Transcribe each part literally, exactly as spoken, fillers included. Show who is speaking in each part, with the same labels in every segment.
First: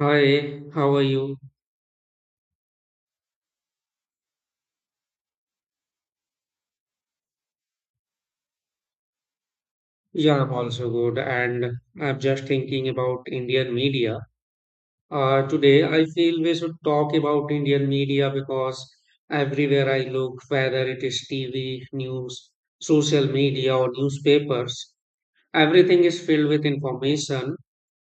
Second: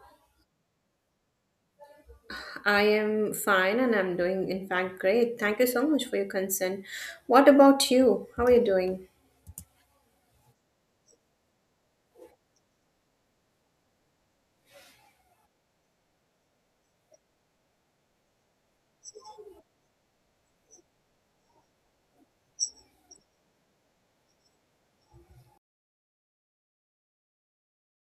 Speaker 1: Hi, how are you?
Speaker 2: I am fine and I'm doing, in fact, great. Thank you so much for your concern. What about you? How are you doing?
Speaker 1: Yeah, I'm also good. And I'm just thinking about Indian media. Uh, today, I feel we should talk about Indian media because everywhere I look, whether it is T V, news, social media, or newspapers, everything is filled with information.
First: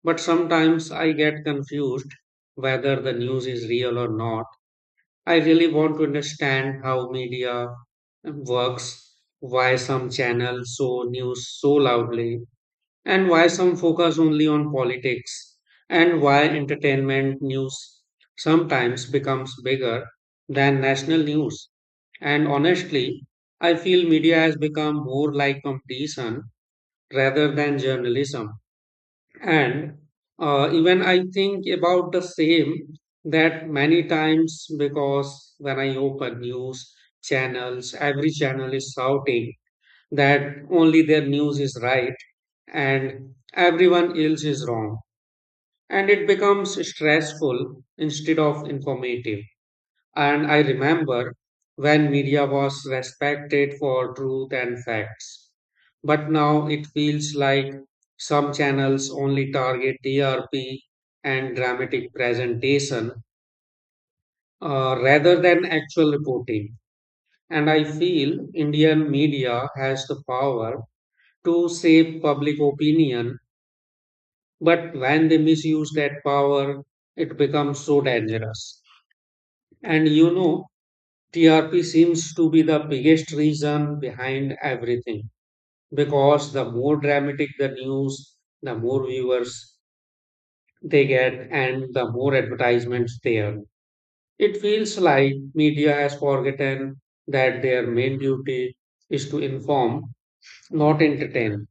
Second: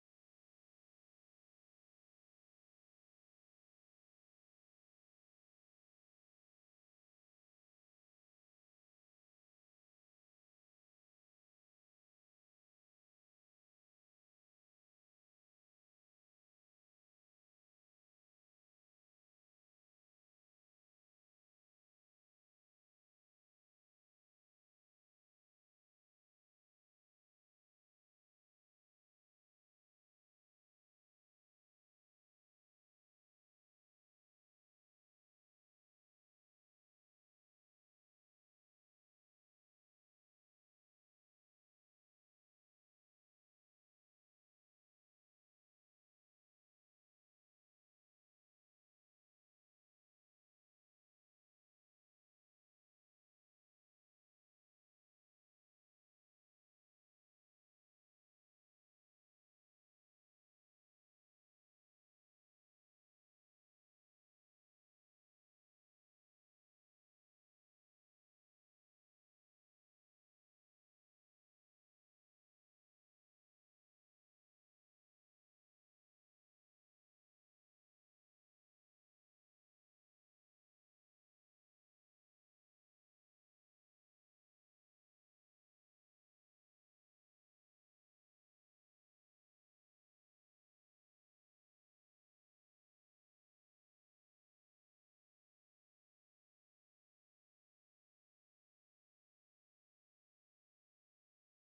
Speaker 1: But sometimes I get confused whether the news is real or not. I really want to understand how media works, why some channels show news so loudly, and why some focus only on politics, and why entertainment news sometimes becomes bigger than national news. And honestly, I feel media has become more like competition rather than journalism. And uh, even I think about the same that many times, because when I open news channels, every channel is shouting that only their news is right and everyone else is wrong, and it becomes stressful instead of informative. And I remember when media was respected for truth and facts. But now it feels like some channels only target T R P and dramatic presentation, uh, rather than actual reporting. And I feel Indian media has the power to shape public opinion, but when they misuse that power, it becomes so dangerous. And you know, T R P seems to be the biggest reason behind everything, because the more dramatic the news, the more viewers they get, and the more advertisements they earn. It feels like media has forgotten that their main duty is to inform, not entertain.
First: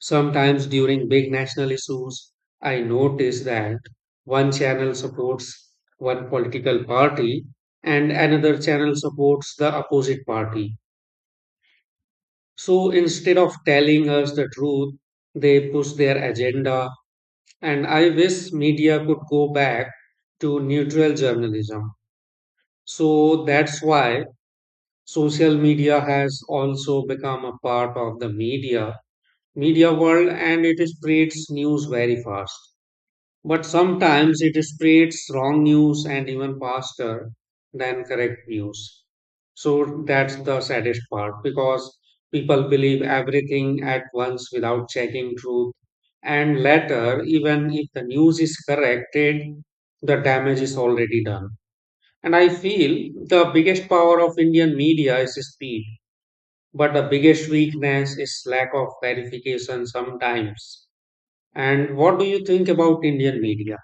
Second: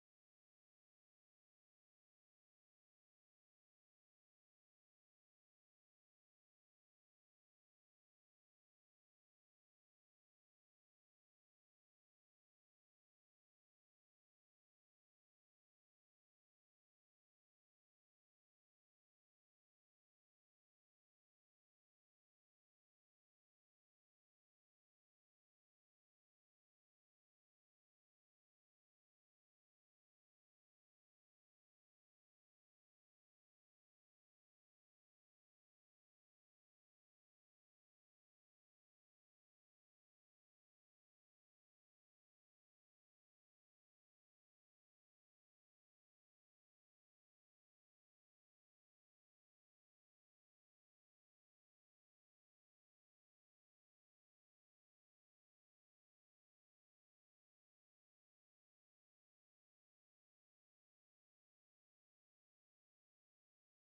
Speaker 1: Sometimes during big national issues, I notice that one channel supports one political party and another channel supports the opposite party. So instead of telling us the truth, they push their agenda. And I wish media could go back to neutral journalism. So that's why social media has also become a part of the media media world, and it spreads news very fast. But sometimes it spreads wrong news and even faster than correct news. So that's the saddest part, because people believe everything at once without checking truth. And later, even if the news is corrected, the damage is already done. And I feel the biggest power of Indian media is speed, but the biggest weakness is lack of verification sometimes. And what do you think about Indian media?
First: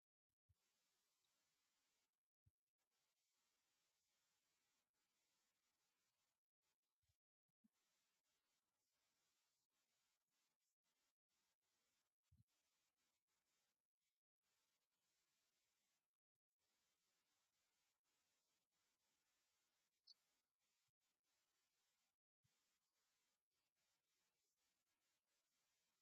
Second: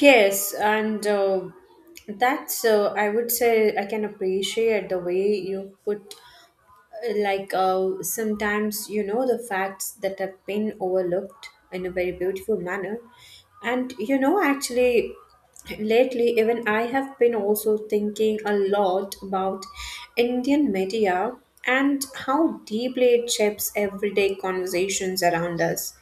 Speaker 2: Yes, and uh, that's, uh, I would say, I can appreciate the way you put like uh, sometimes you know the facts that have been overlooked in a very beautiful manner. And you know actually, lately, even I have been also thinking a lot about Indian media and how deeply it shapes everyday conversations around us,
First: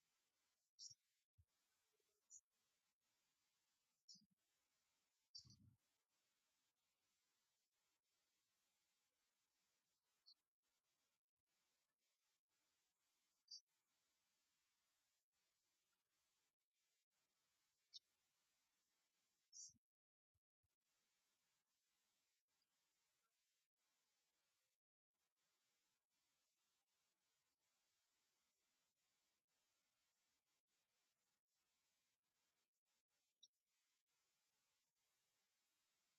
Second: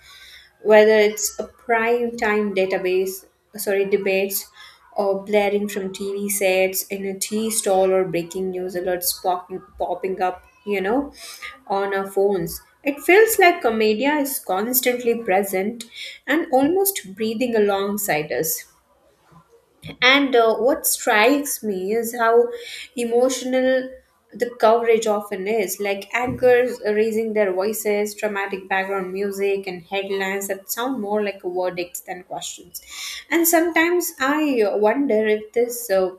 Speaker 2: whether it's a prime time database, sorry, debates, or blaring from T V sets in a tea stall, or breaking news alerts popping, popping up, you know, on our phones. It feels like a media is constantly present and almost breathing alongside us. And uh, what strikes me is how emotional the coverage often is, like anchors raising their voices, dramatic background music, and headlines that sound more like verdicts than questions. And sometimes I wonder if this uh,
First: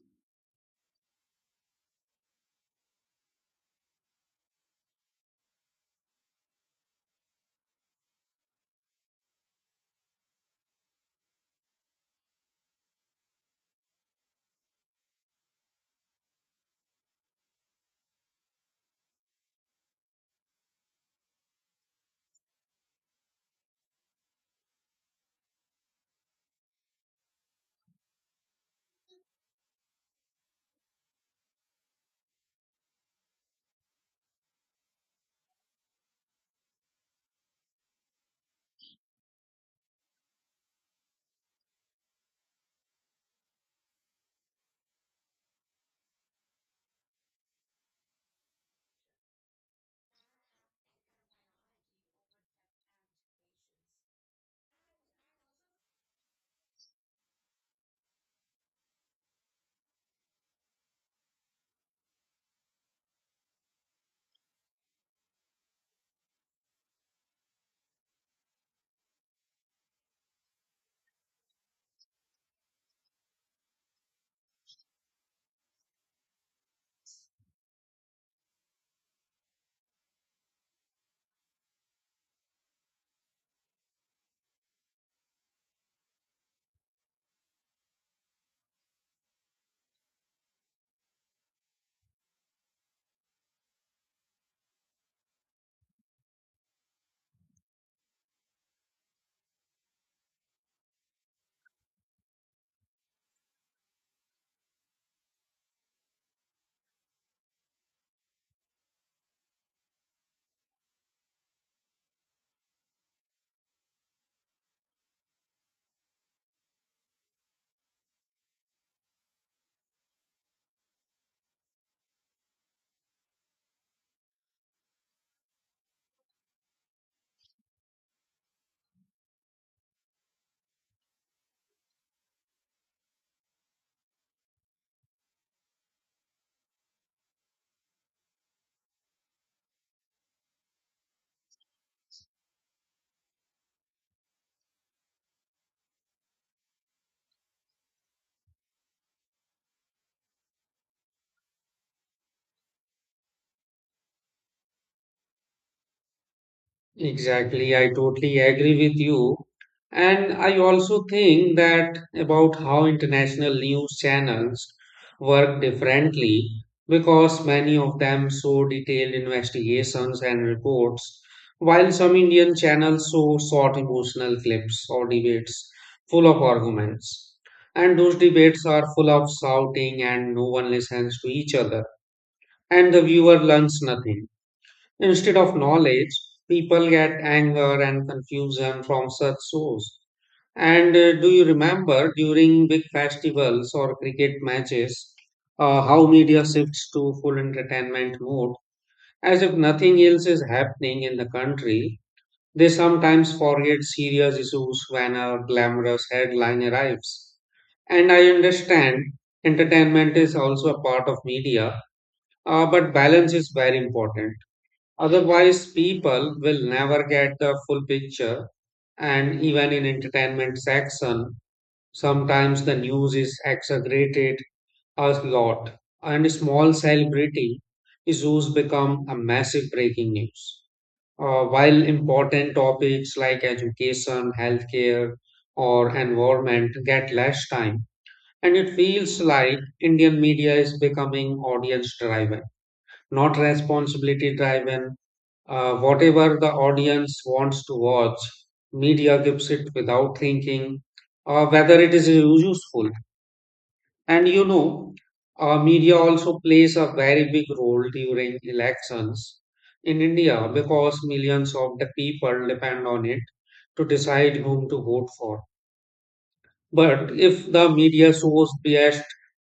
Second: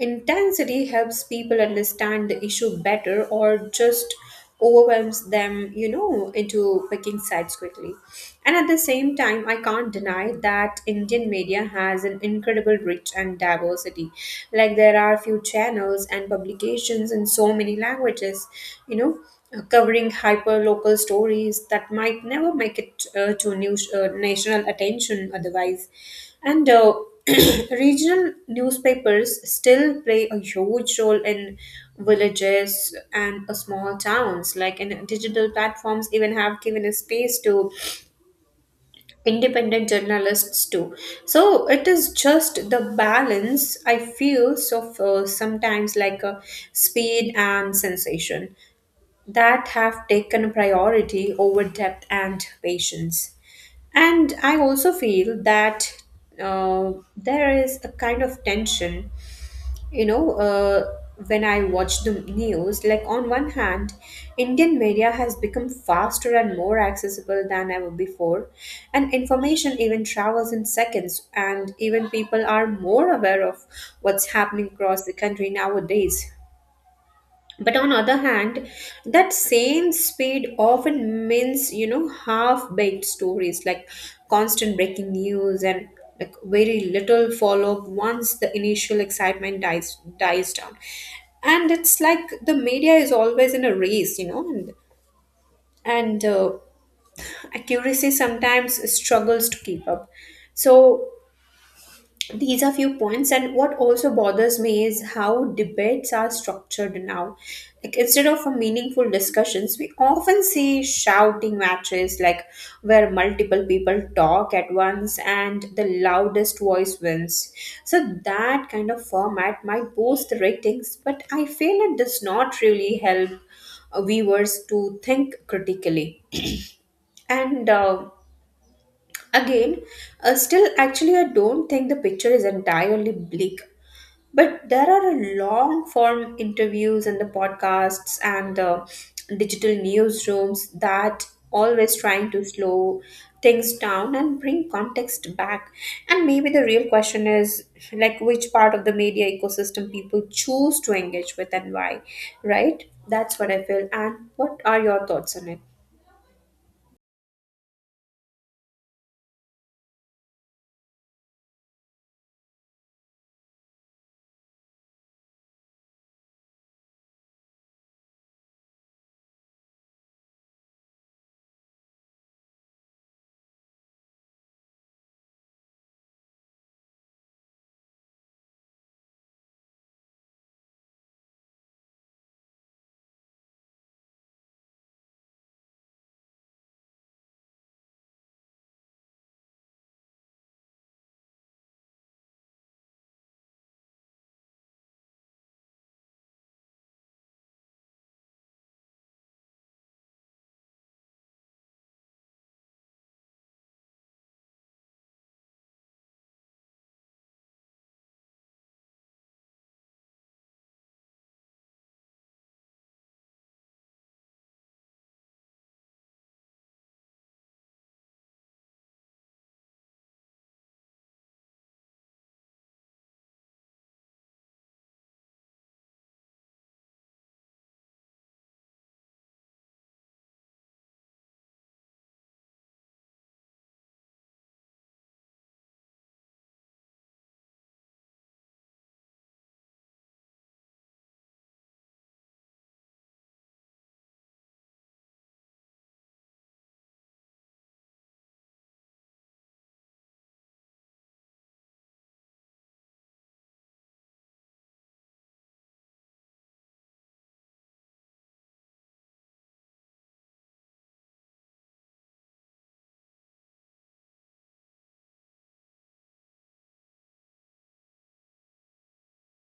Speaker 2: intensity helps people understand the issue better, or just overwhelms them, you know, into picking sides quickly. And at the same time, I can't deny that Indian media has an incredible reach and diversity. Like, there are a few channels and publications in so many languages, you know, uh, covering hyper local stories that might never make it uh, to news uh, national attention otherwise. And uh, regional newspapers still play a huge role in villages and uh, small towns. Like, and digital platforms even have given a space to independent journalists too. So it is just the balance I feel of uh, sometimes, like uh, speed and sensation that have taken priority over depth and patience. And I also feel that uh, there is a kind of tension, you know, uh, when I watch the news. Like, on one hand, Indian media has become faster and more accessible than ever before, and information even travels in seconds, and even people are more aware of what's happening across the country nowadays. But on other hand, that same speed often means, you know half-baked stories, like constant breaking news and like very little follow-up, once the initial excitement dies dies down. And it's like the media is always in a race, you know and, and uh, accuracy sometimes struggles to keep up. So these are few points, and what also bothers me is how debates are structured now, like instead of a meaningful discussions, we often see shouting matches, like where multiple people talk at once and the loudest voice wins. So that kind of format might boost the ratings, but I feel it does not really help uh, viewers to think critically. And uh, again, uh, still, actually, I don't think the picture is entirely bleak, but there are a long form interviews, and the podcasts, and the digital newsrooms that always trying to slow things down and bring context back. And maybe the real question is, like, which part of the media ecosystem people choose to engage with and why, right? That's what I feel. And what are your thoughts on it?
Speaker 1: Exactly, I totally agree with you. And I also think that about how international news channels work differently, because many of them show detailed investigations and reports, while some Indian channels show short emotional clips or debates full of arguments. And those debates are full of shouting and no one listens to each other, and the viewer learns nothing. Instead of knowledge, people get anger and confusion from such shows. And uh, do you remember during big festivals or cricket matches uh, how media shifts to full entertainment mode as if nothing else is happening in the country? They sometimes forget serious issues when a glamorous headline arrives. And I understand entertainment is also a part of media, uh, but balance is very important. Otherwise, people will never get the full picture. And even in entertainment section, sometimes the news is exaggerated a lot, and small celebrity issues become a massive breaking news. Uh, while important topics like education, healthcare, or environment get less time, and it feels like Indian media is becoming audience driven, not responsibility driven. Uh, whatever the audience wants to watch, media gives it without thinking uh, whether it is useful. And you know, uh, media also plays a very big role during elections in India, because millions of the people depend on it to decide whom to vote for. But if the media shows biased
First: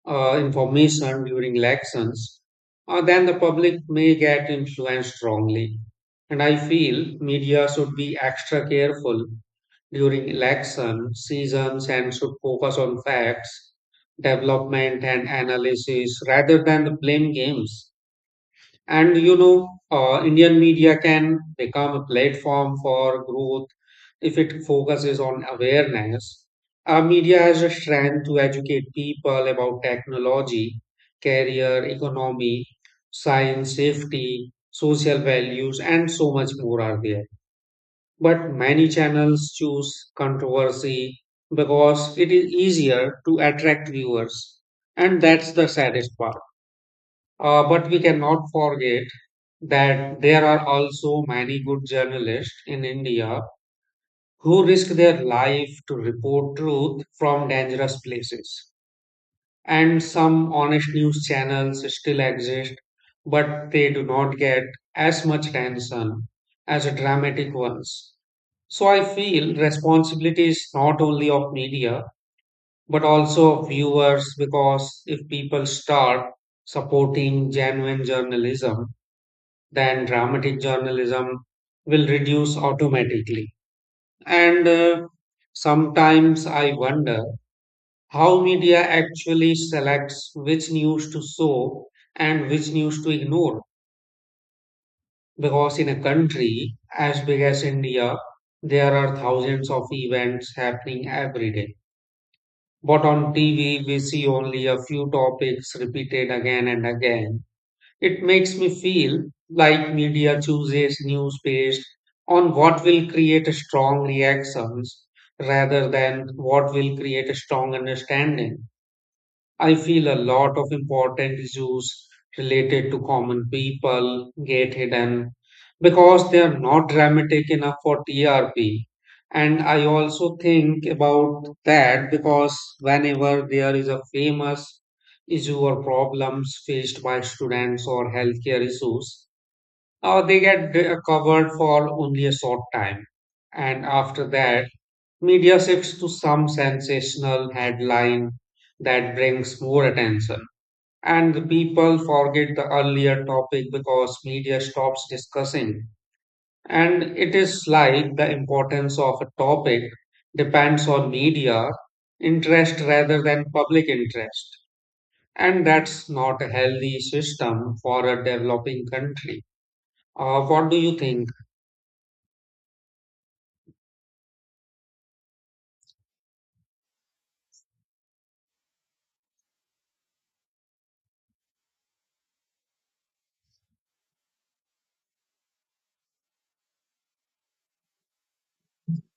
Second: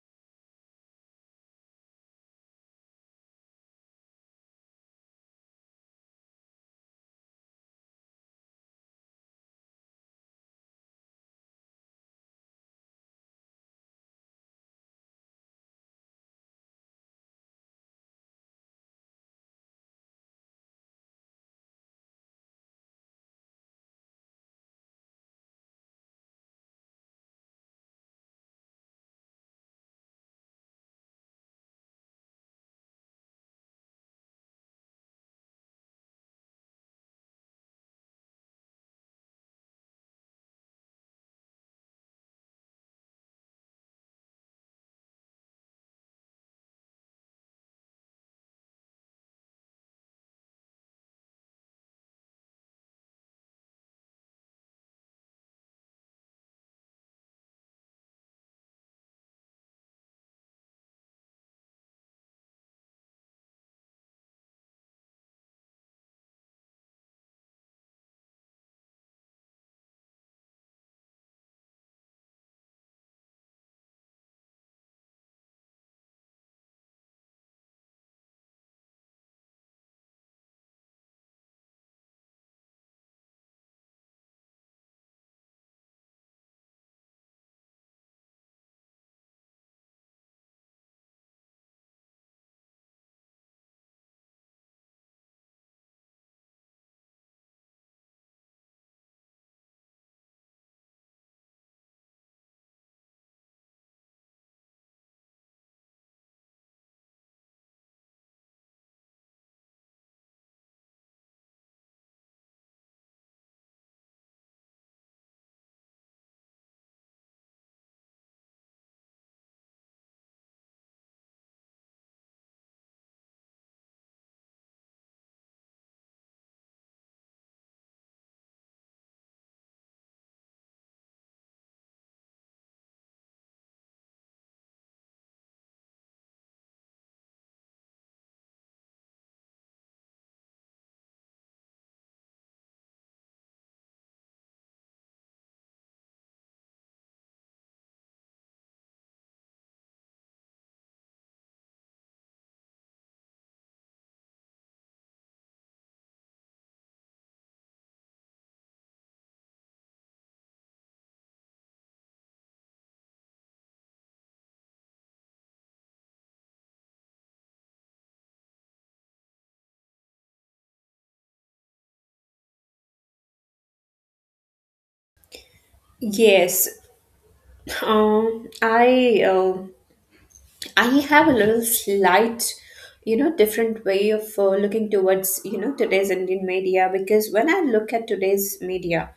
Speaker 1: uh, information during elections, uh, then the public may get influenced wrongly. And I feel media should be extra careful during election seasons and should focus on facts, development, and analysis rather than the blame games. And you know, uh, Indian media can become a platform for growth if it focuses on awareness. Our media has a strength to educate people about technology, career, economy, science, safety, social values, and so much more are there. But many channels choose controversy because it is easier to attract viewers, and that's the saddest part. Uh, but we cannot forget that there are also many good journalists in India who risk their life to report truth from dangerous places. And some honest news channels still exist, but they do not get as much attention as dramatic ones. So I feel responsibility is not only of media, but also of viewers, because if people start supporting genuine journalism, than dramatic journalism will reduce automatically. And uh, sometimes I wonder how media actually selects which news to show and which news to ignore. Because in a country as big as India, there are thousands of events happening every day. But on T V, we see only a few topics repeated again and again. It makes me feel like media chooses news based on what will create a strong reactions rather than what will create a strong understanding. I feel a lot of important issues related to common people get hidden because they are not dramatic enough for T R P. And I also think about that, because whenever there is a famous issue or problems faced by students or healthcare issues, uh, they get d- uh, covered for only a short time. And after that, media shifts to some sensational headline that brings more attention. And the people forget the earlier topic because media stops discussing. And it is like the importance of a topic depends on media interest rather than public interest. And that's not a healthy system for a developing country. Uh, what do you think?
Speaker 2: Yes, um, I uh, I have a little slight, you know, different way of uh, looking towards, you know, today's Indian media, because when I look at today's media,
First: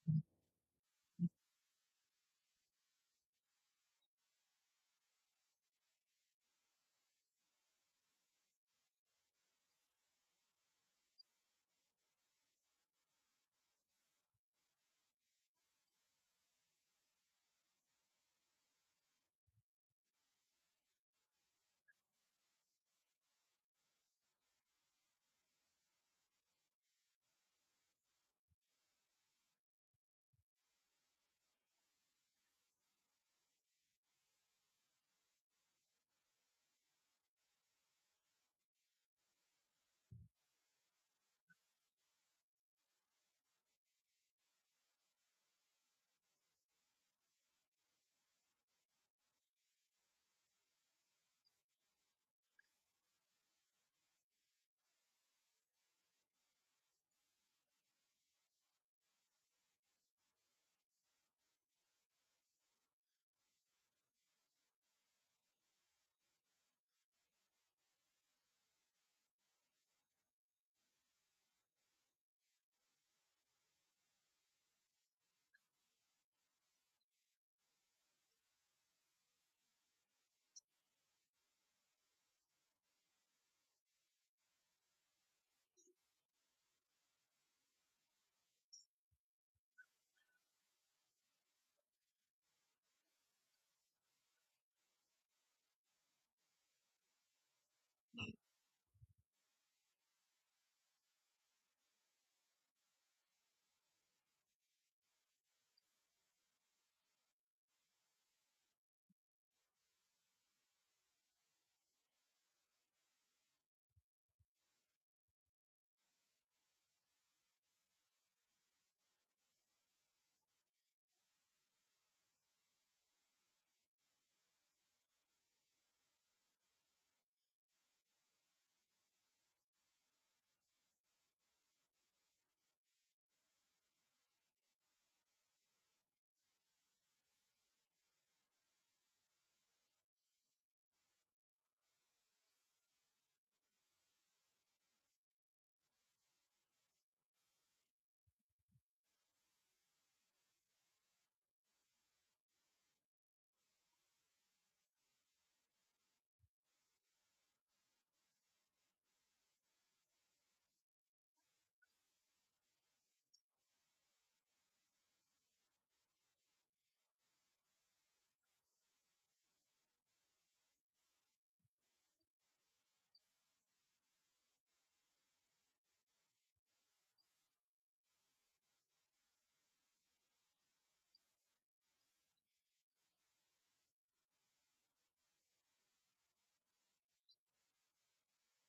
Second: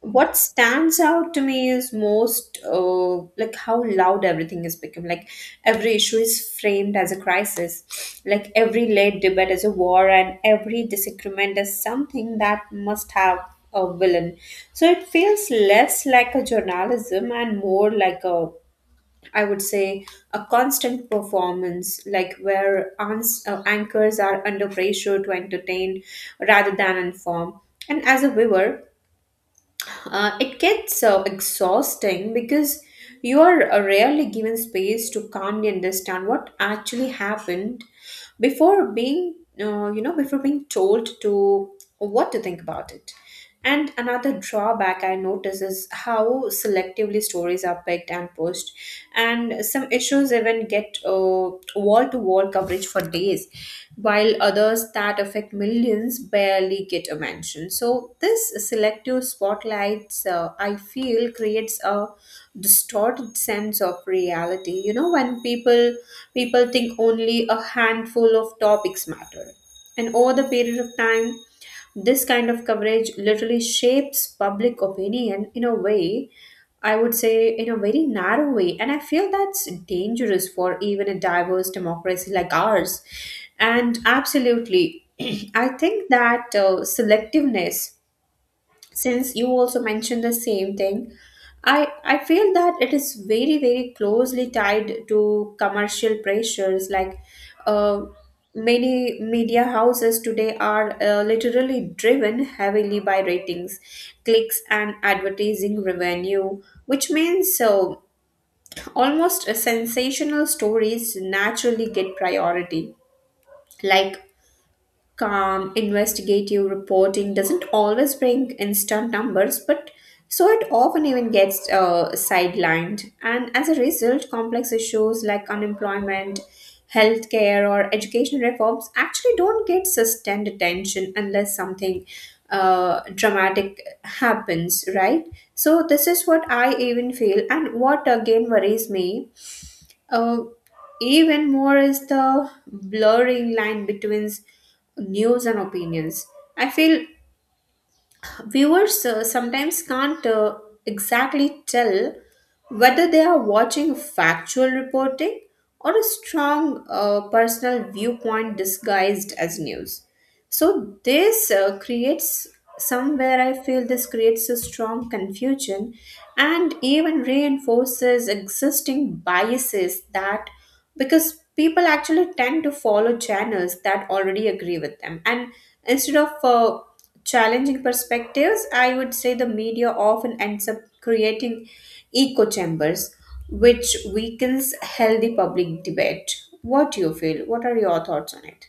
Speaker 2: what stands out to me is most uh, like how loud everything has become. Like, every issue is framed as a crisis, like every late debate is a war, and every disagreement is something that must have a villain. So it feels less like a journalism, and more like a, I would say, a constant performance, like where ans- uh, anchors are under pressure to entertain rather than inform. And as a viewer, uh, it gets uh, exhausting, because you are uh, rarely given space to calmly understand what actually happened, before being, uh, you know, before being told to what to think about it. And another drawback I notice is how selectively stories are picked and pushed, and some issues even get wall to wall coverage for days, while others that affect millions barely get a mention. So, this selective spotlights, uh, I feel, creates a distorted sense of reality. You know, when people people think only a handful of topics matter, and over the period of time, this kind of coverage literally shapes public opinion in a way, I would say, in a very narrow way. And I feel that's dangerous for even a diverse democracy like ours. And absolutely, I think that uh, selectiveness, since you also mentioned the same thing, i i feel that it is very very closely tied to commercial pressures, like uh, many media houses today are uh, literally driven heavily by ratings, clicks, and advertising revenue, which means so almost uh, sensational stories naturally get priority, like calm, investigative reporting doesn't always bring instant numbers, but so it often even gets uh, sidelined. And as a result, complex issues like unemployment, healthcare, or education reforms actually don't get sustained attention unless something uh, dramatic happens, right? So, this is what I even feel, and what again worries me uh, even more is the blurring line between news and opinions. I feel viewers uh, sometimes can't uh, exactly tell whether they are watching factual reporting or a strong uh, personal viewpoint disguised as news. So, this uh, creates, somewhere I feel this creates a strong confusion and even reinforces existing biases, that because people actually tend to follow channels that already agree with them, and instead of uh, challenging perspectives, I would say the media often ends up creating echo chambers, which weakens healthy public debate. What do you feel? What are your thoughts on it?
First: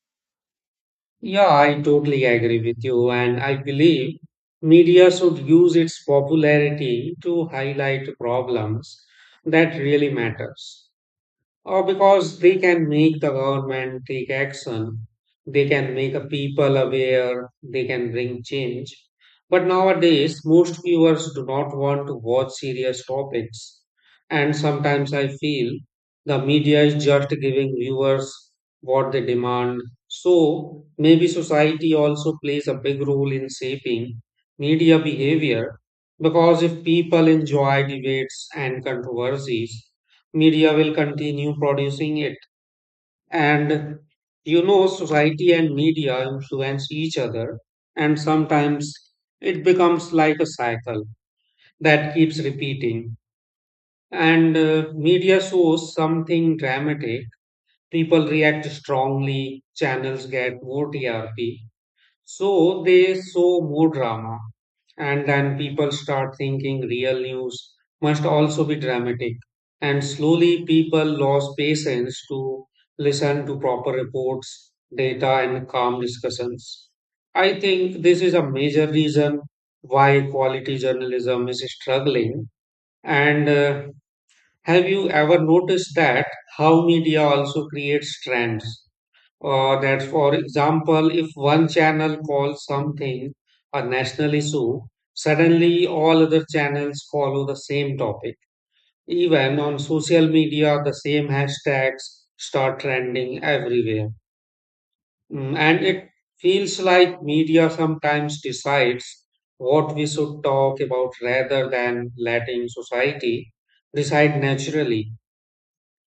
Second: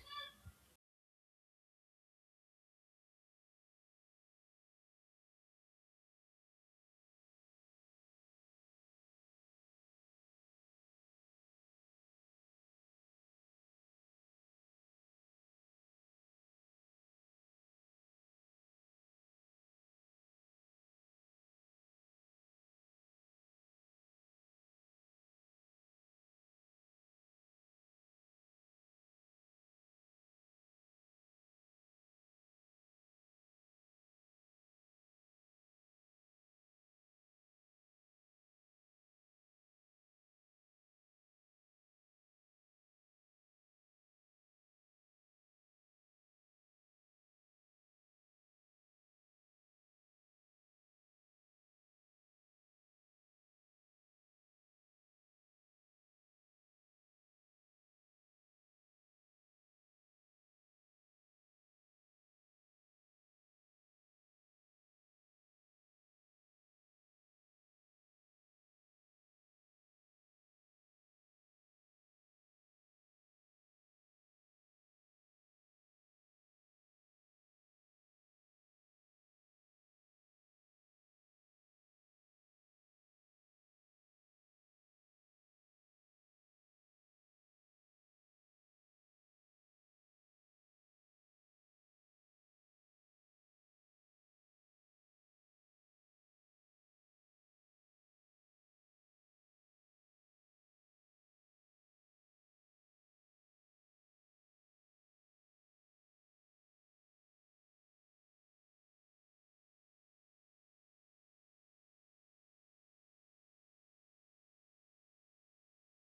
Speaker 1: Yeah, I totally agree with you, and I believe media should use its popularity to highlight problems that really matters, or because they can make the government take action, they can make a people aware, they can bring change. But nowadays, most viewers do not want to watch serious topics. And sometimes I feel the media is just giving viewers what they demand. So maybe society also plays a big role in shaping media behavior, because if people enjoy debates and controversies, media will continue producing it. And you know, society and media influence each other, and sometimes it becomes like a cycle that keeps repeating. And uh, media shows something dramatic, people react strongly, channels get more T R P, so they show more drama. And then people start thinking real news must also be dramatic. And slowly people lost patience to listen to proper reports, data, and calm discussions. I think this is a major reason why quality journalism is struggling. And uh, have you ever noticed that how media also creates trends? Uh, that, for example, if one channel calls something a national issue, suddenly all other channels follow the same topic. Even on social media, the same hashtags start trending everywhere. Mm. And it feels like media sometimes decides what we should talk about rather than letting society decide naturally.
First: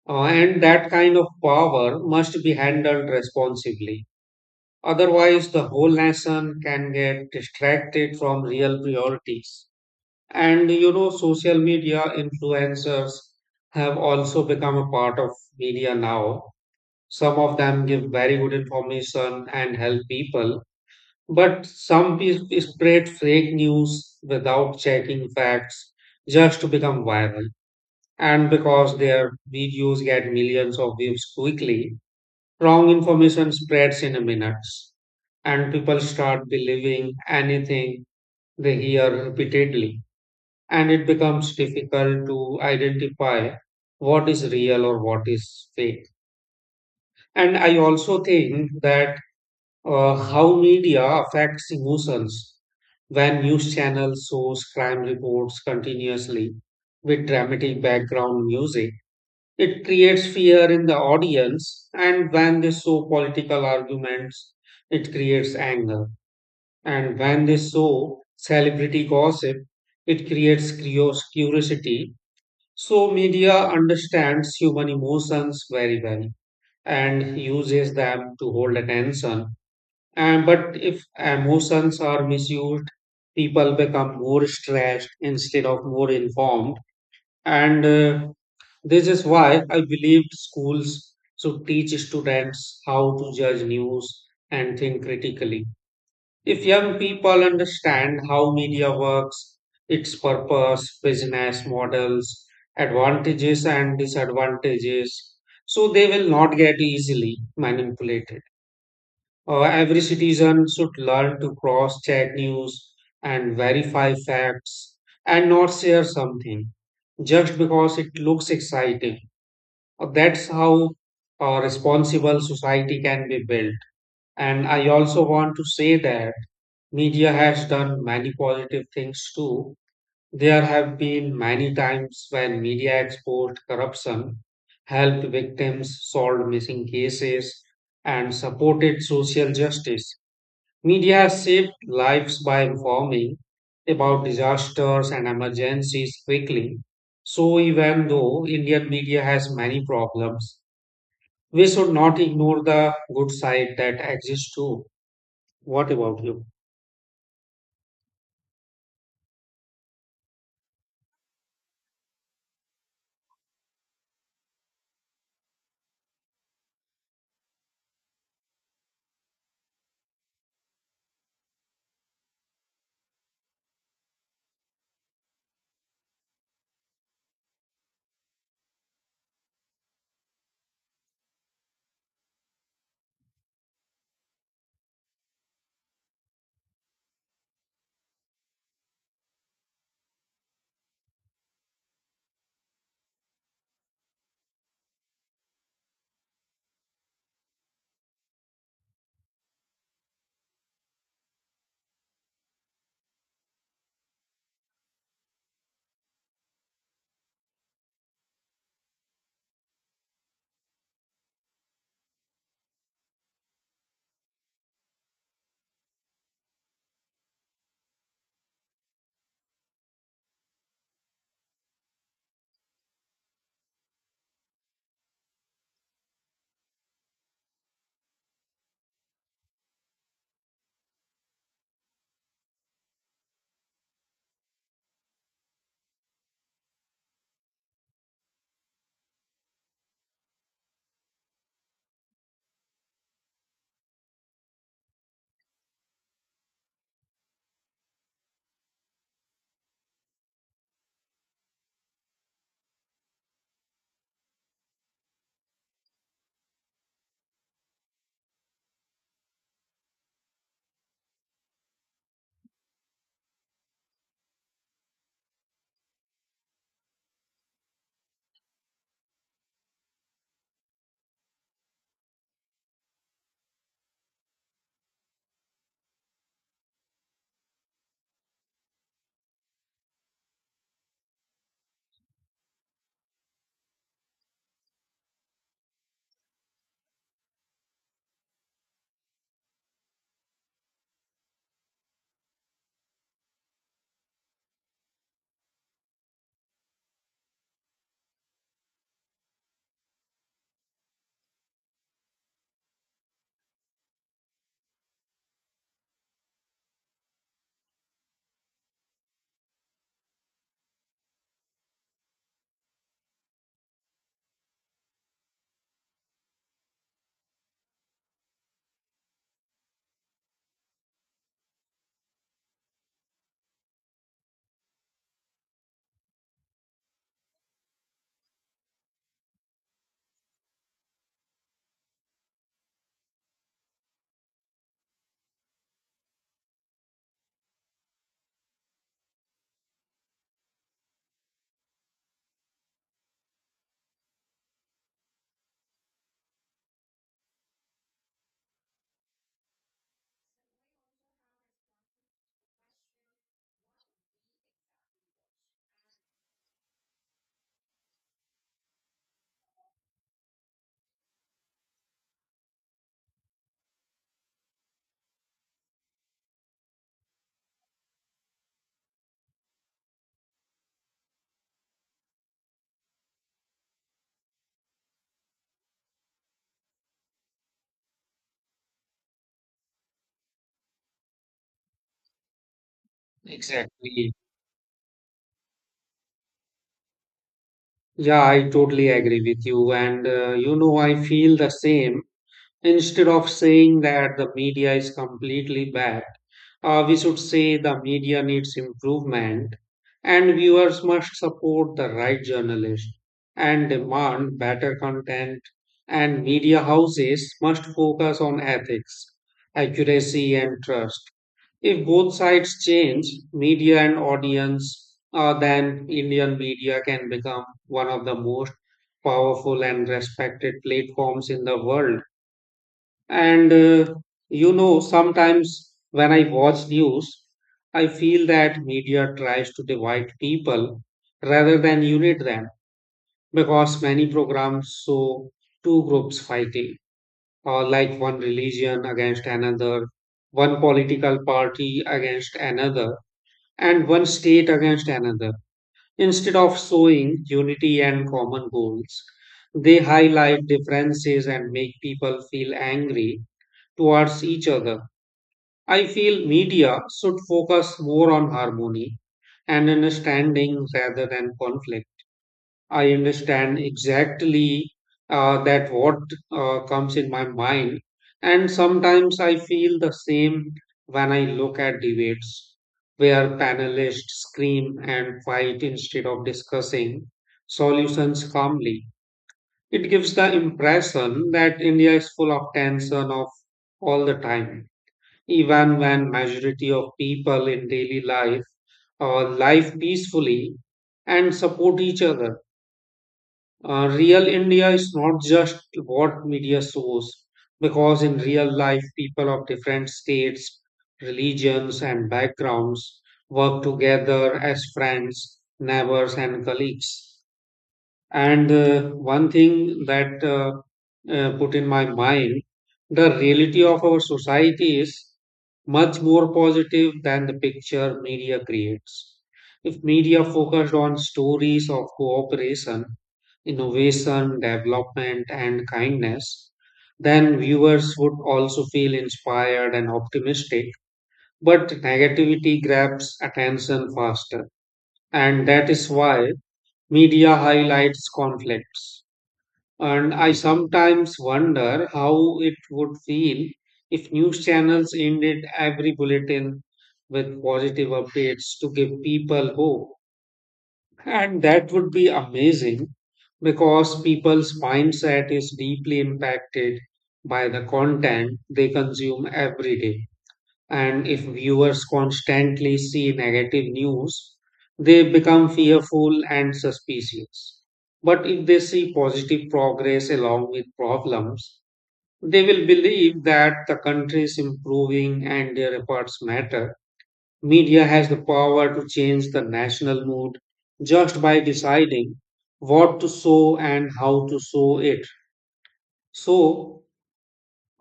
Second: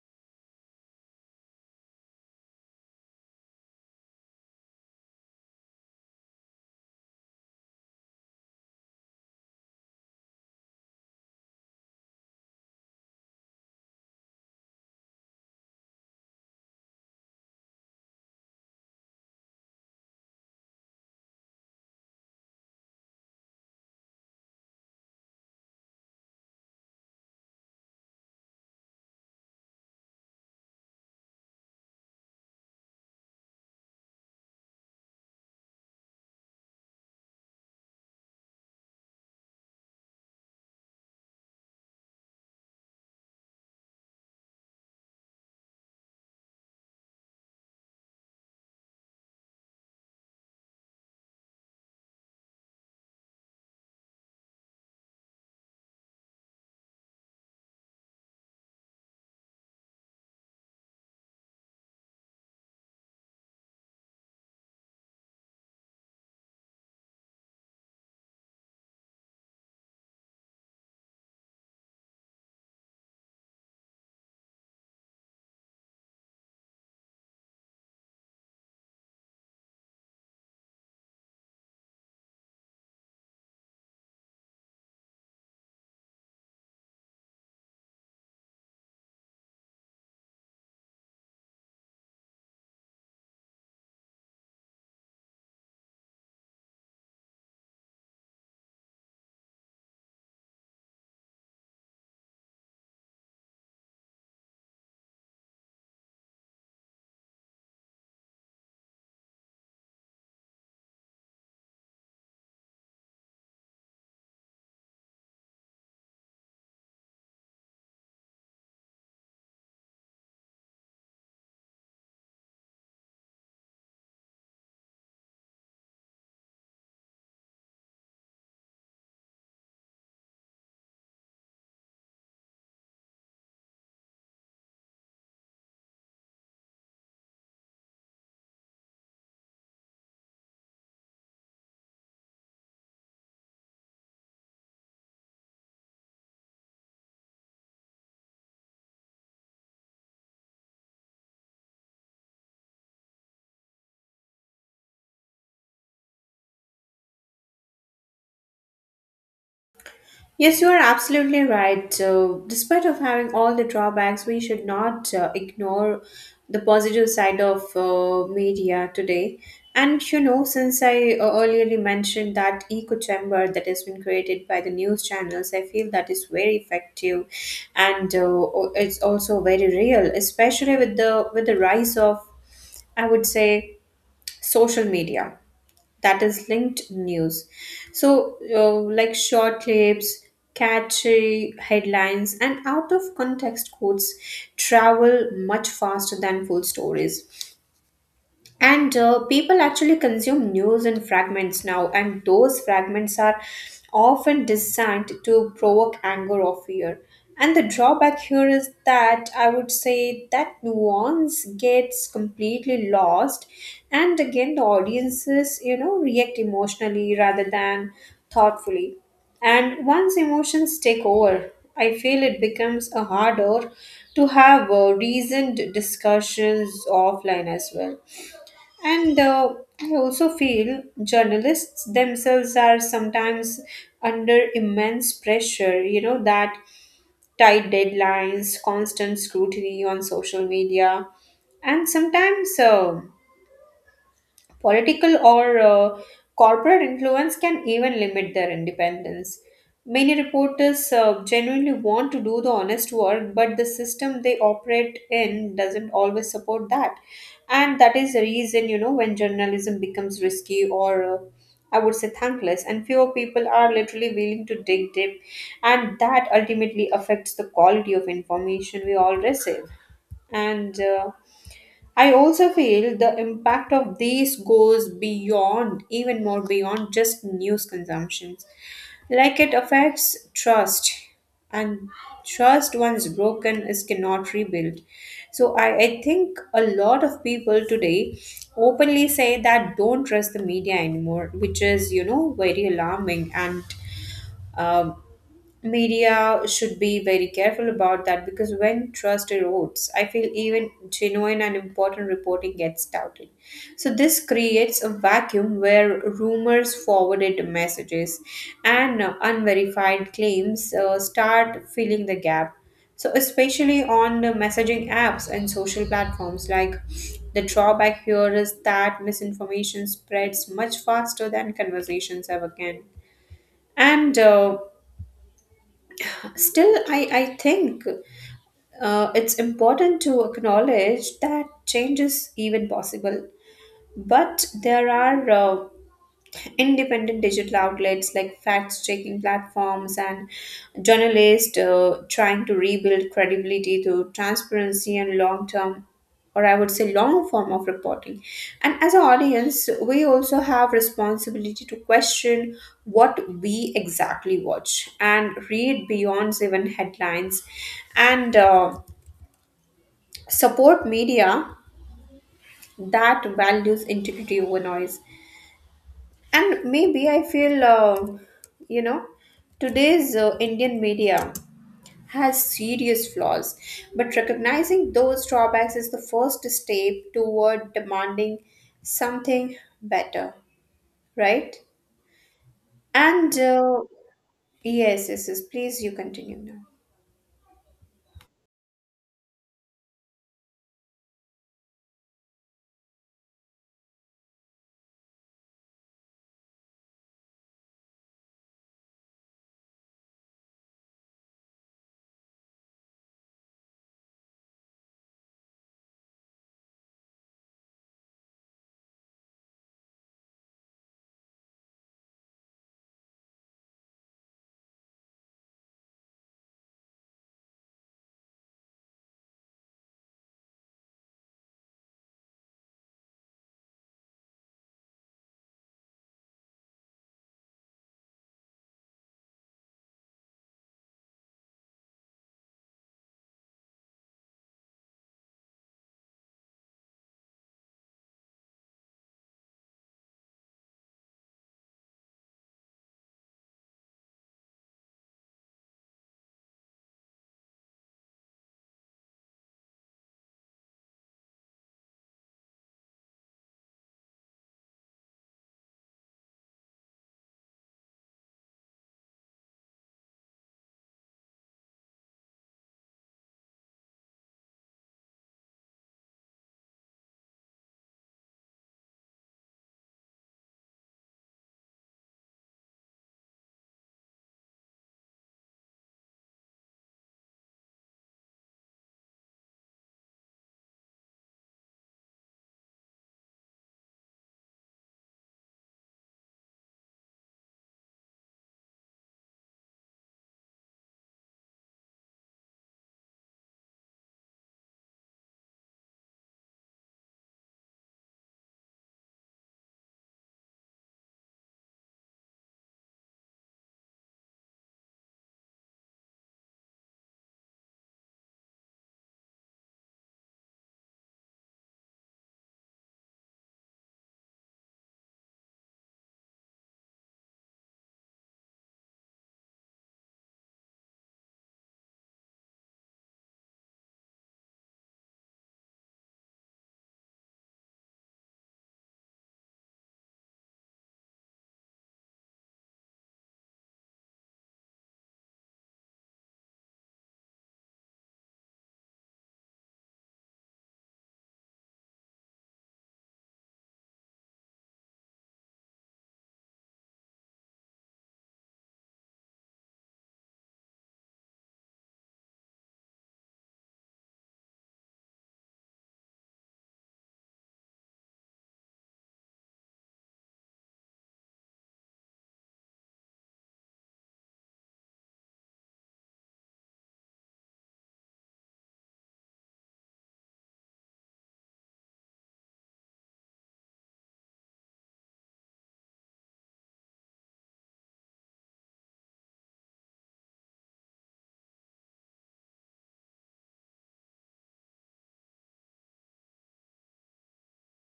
Speaker 1: Uh, and that kind of power must be handled responsibly. Otherwise, the whole nation can get distracted from real priorities. And you know, social media influencers have also become a part of media now. Some of them give very good information and help people, but some pe- spread fake news without checking facts just to become viral. And because their videos get millions of views quickly, wrong information spreads in a minutes, and people start believing anything they hear repeatedly, and it becomes difficult to identify what is real or what is fake. And I also think that uh, how media affects emotions. When news channels shows crime reports continuously with dramatic background music, it creates fear in the audience, and when they show political arguments, it creates anger. And when they show celebrity gossip, it creates curios- curiosity. So, media understands human emotions very well and uses them to hold attention. And, but if emotions are misused, people become more stressed instead of more informed. And uh, this is why I believe schools should teach students how to judge news and think critically. If young people understand how media works, its purpose, business models, advantages, and disadvantages, so they will not get easily manipulated. Uh, every citizen should learn to cross check news and verify facts and not share something just because it looks exciting. Uh, That's how a responsible society can be built. And I also want to say that media has done many positive things too. There have been many times when media exposed corruption, helped victims, solved missing cases, and supported social justice. Media has saved lives by informing about disasters and emergencies quickly. So, even though Indian media has many problems, we should not ignore the good side that exists too. What about you?
Speaker 2: Yes, you are absolutely right. So, despite of having all the drawbacks, we should not uh, ignore the positive side of uh, media today. And you know, since I uh, earlier mentioned that echo chamber that has been created by the news channels, I feel that is very effective, and uh, it's also very real, especially with the with the rise of, I would say, social media that is linked news. So, uh, like short clips, catchy headlines, and out of context quotes travel much faster than full stories. And uh, people actually consume news in fragments now, and those fragments are often designed to provoke anger or fear. And the drawback here is that, I would say, that nuance gets completely lost, and again, the audiences, you know, react emotionally rather than thoughtfully. And once emotions take over, I feel it becomes uh, harder to have uh, reasoned discussions offline as well. And uh, I also feel journalists themselves are sometimes under immense pressure, you know, that tight deadlines, constant scrutiny on social media, and sometimes uh, political or uh, corporate influence can even limit their independence. Many reporters uh, genuinely want to do the honest work, but the system they operate in doesn't always support that. And that is the reason, you know, when journalism becomes risky or uh, I would say thankless, and fewer people are literally willing to dig deep, and that ultimately affects the quality of information we all receive. And uh, I also feel the impact of these goes beyond, even more beyond just news consumptions. Like, it affects trust, and trust once broken is cannot rebuild. So I, I think a lot of people today openly say that don't trust the media anymore, which is you know very alarming and. um media should be very careful about that, because when trust erodes, I feel even genuine and important reporting gets doubted. So, this creates a vacuum where rumors, forwarded messages, and uh, unverified claims uh, start filling the gap. So, especially on the messaging apps and social platforms, like the drawback here is that misinformation spreads much faster than conversations ever can. And uh, still, I, I think uh, it's important to acknowledge that change is even possible. But there are uh, independent digital outlets, like fact checking platforms and journalists uh, trying to rebuild credibility through transparency and long term, or I would say long form of reporting. And as an audience, we also have responsibility to question what we exactly watch and read beyond even headlines, and uh, support media that values integrity over noise. And maybe I feel, uh, you know, today's uh, Indian media has serious flaws, but recognizing those drawbacks is the first step toward demanding something better, right? And uh,
Speaker 1: Exactly.
Speaker 2: yes, yes, yes, please, you continue now.
Speaker 1: Yeah, I totally agree with you. And uh, you know, I feel the same. Instead of saying that the media is completely bad, uh, we should say the media needs improvement, and viewers must support the right journalists and demand better content, and media houses must focus on ethics, accuracy and trust. If both sides change, media and audience, uh, then Indian media can become one of the most powerful and respected platforms in the world. And uh, you know, sometimes when I watch news, I feel that media tries to divide people rather than unite them, because many programs show two groups fighting, or like one religion against another, one political party against another, and one state against another. Instead of showing unity and common goals, they highlight differences and make people feel angry towards each other. I feel media should focus more on harmony and understanding rather than conflict. I understand exactly uh, that what uh, comes in my mind, and sometimes I feel the same when I look at debates where panelists scream and fight instead of discussing solutions calmly. It gives the impression that India is full of tension of all the time, even when majority of people in daily life uh, live peacefully and support each other. Uh, real India is not just what media shows, because in real life, people of different states, religions, and backgrounds work together as friends, neighbors, and colleagues. And uh, one thing that uh, uh, put in my mind, the reality of our society is much more positive than the picture media creates. If media focused on stories of cooperation, innovation, development, and kindness, then viewers would also feel inspired and optimistic. But negativity grabs attention faster. And that is why media highlights conflicts. And I sometimes wonder how it would feel if news channels ended every bulletin with positive updates to give people hope. And that would be amazing, because people's mindset is deeply impacted by the content they consume every day. And if viewers constantly see negative news, they become fearful and suspicious. But if they see positive progress along with problems, they will believe that the country is improving and their efforts matter. Media has the power to change the national mood just by deciding what to show and how to show it. So,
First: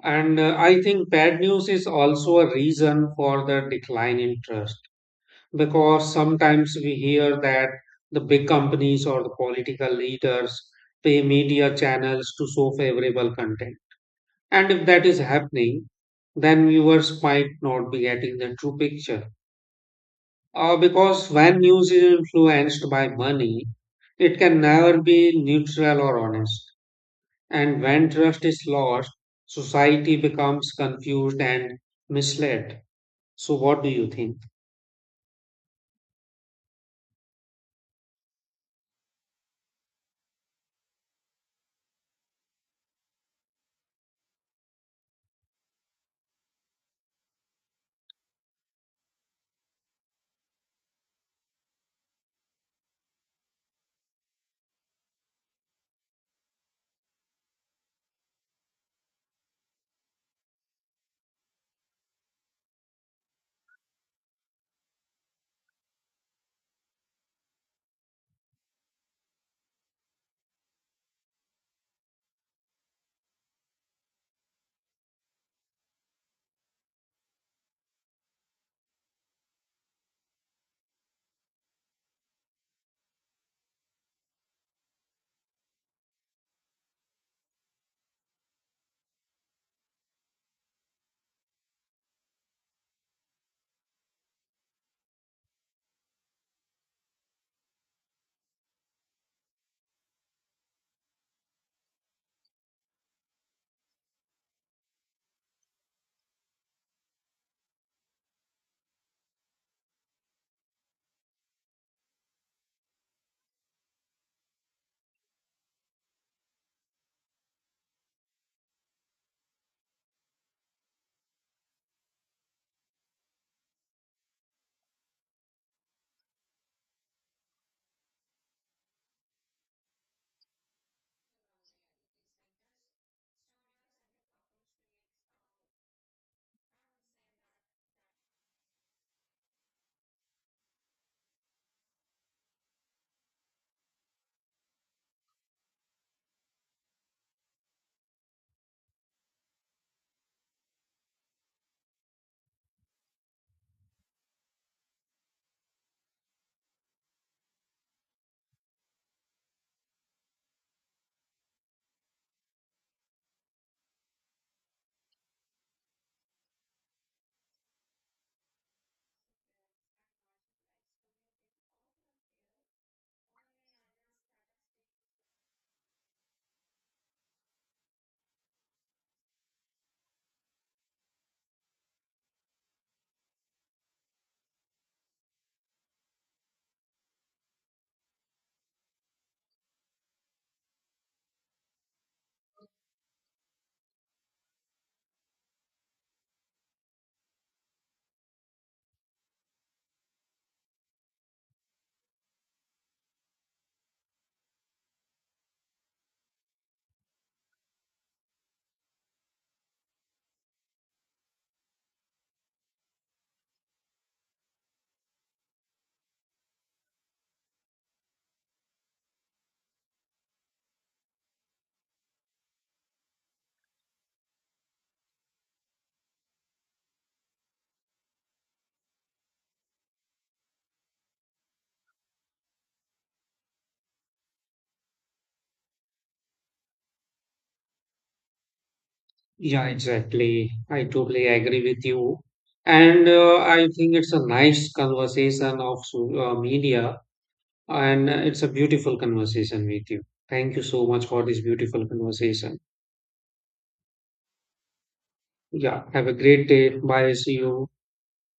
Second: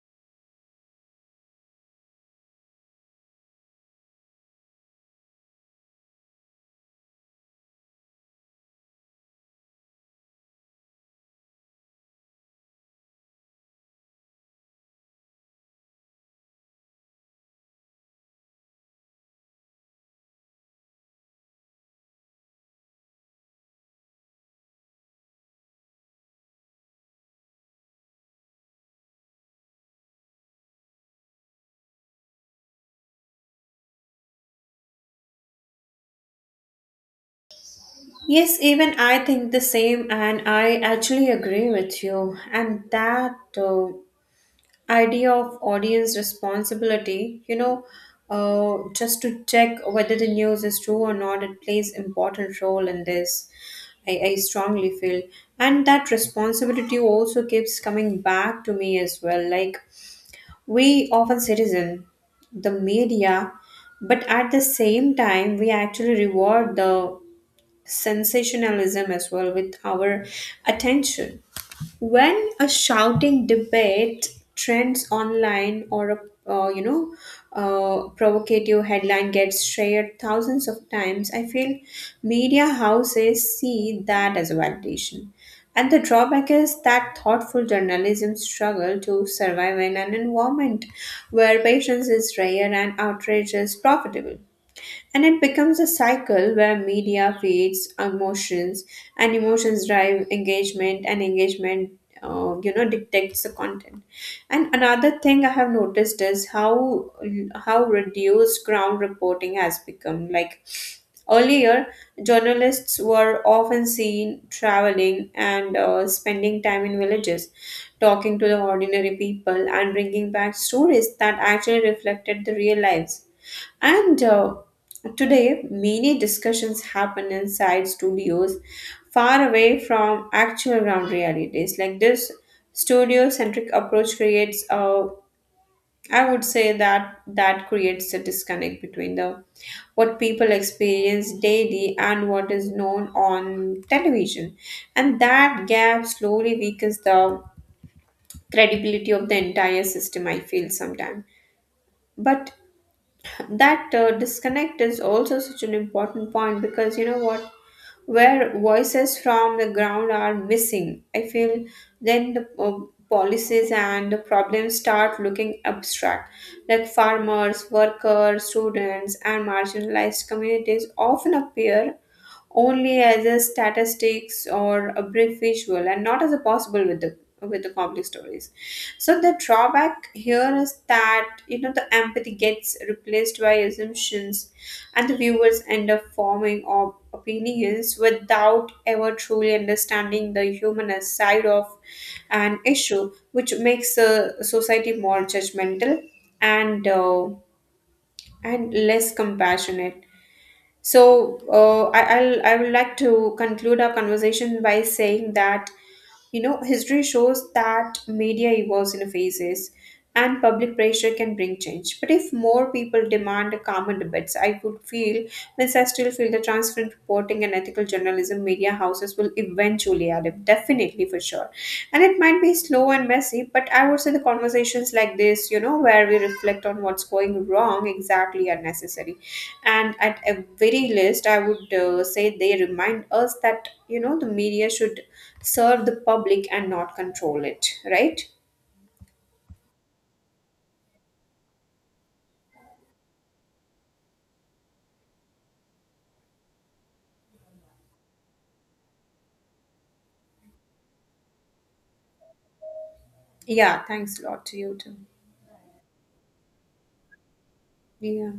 Speaker 1: and uh, I think bad news is also a reason for the decline in trust, because sometimes we hear that the big companies or the political leaders pay media channels to show favorable content. And if that is happening, then viewers might not be getting the true picture. Uh, because when news is influenced by money, it can never be neutral or honest. And when trust is lost, society becomes confused and misled. So, what do you think?
Speaker 2: Yes, even I think the same, and I actually agree with you. And that uh, idea of audience responsibility, you know uh, just to check whether the news is true or not, it plays important role in this, I, I strongly feel. And that responsibility also keeps coming back to me as well, like we often citizen the media, but at the same time we actually reward the sensationalism as well with our attention, when a shouting debate trends online, or a uh, you know uh, provocative headline gets shared thousands of times, I feel media houses see that as a validation. And the drawback is that thoughtful journalism struggle to survive in an environment where patience is rare and outrage is profitable, and it becomes a cycle where media feeds emotions, and emotions drive engagement, and engagement uh, you know dictates the content. And another thing I have noticed is how how reduced ground reporting has become. Like, earlier, journalists were often seen traveling and uh, spending time in villages, talking to the ordinary people, and bringing back stories that actually reflected the real lives. And uh, today, many discussions happen inside studios far away from actual ground realities. Like, this studio centric approach creates a, I would say that, that creates a disconnect between the what people experience daily and what is known on television, and that gap slowly weakens the credibility of the entire system, I feel sometimes. But that uh, disconnect is also such an important point, because you know what, where voices from the ground are missing, I feel then the uh, policies and the problems start looking abstract, like farmers, workers, students, and marginalized communities often appear only as a statistics or a brief visual, and not as a possible with the with the complex stories. So the drawback here is that, you know the empathy gets replaced by assumptions, and the viewers end up forming op- opinions without ever truly understanding the human side of an issue, which makes a society more judgmental, and uh, and less compassionate. So uh, I, I'll I would like to conclude our conversation by saying that, you know, history shows that media evolves in phases and public pressure can bring change. But if more people demand calmer debates, I could feel, means I still feel the transparent reporting and ethical journalism media houses will eventually adapt, definitely for sure. And it might be slow and messy, but I would say the conversations like this, you know, where we reflect on what's going wrong, exactly are necessary. And at a very least, I would uh, say they remind us that, you know, the media should serve the public and not control it, right?
Speaker 1: Yeah, exactly. I totally agree with you. And uh, I think it's a nice conversation of so- uh, media, and uh, it's a beautiful conversation with you. Thank you so much for this beautiful conversation.
Speaker 2: Yeah, thanks a lot to you too.
Speaker 1: Yeah, have a great day. Bye. See you.
Speaker 2: Yeah.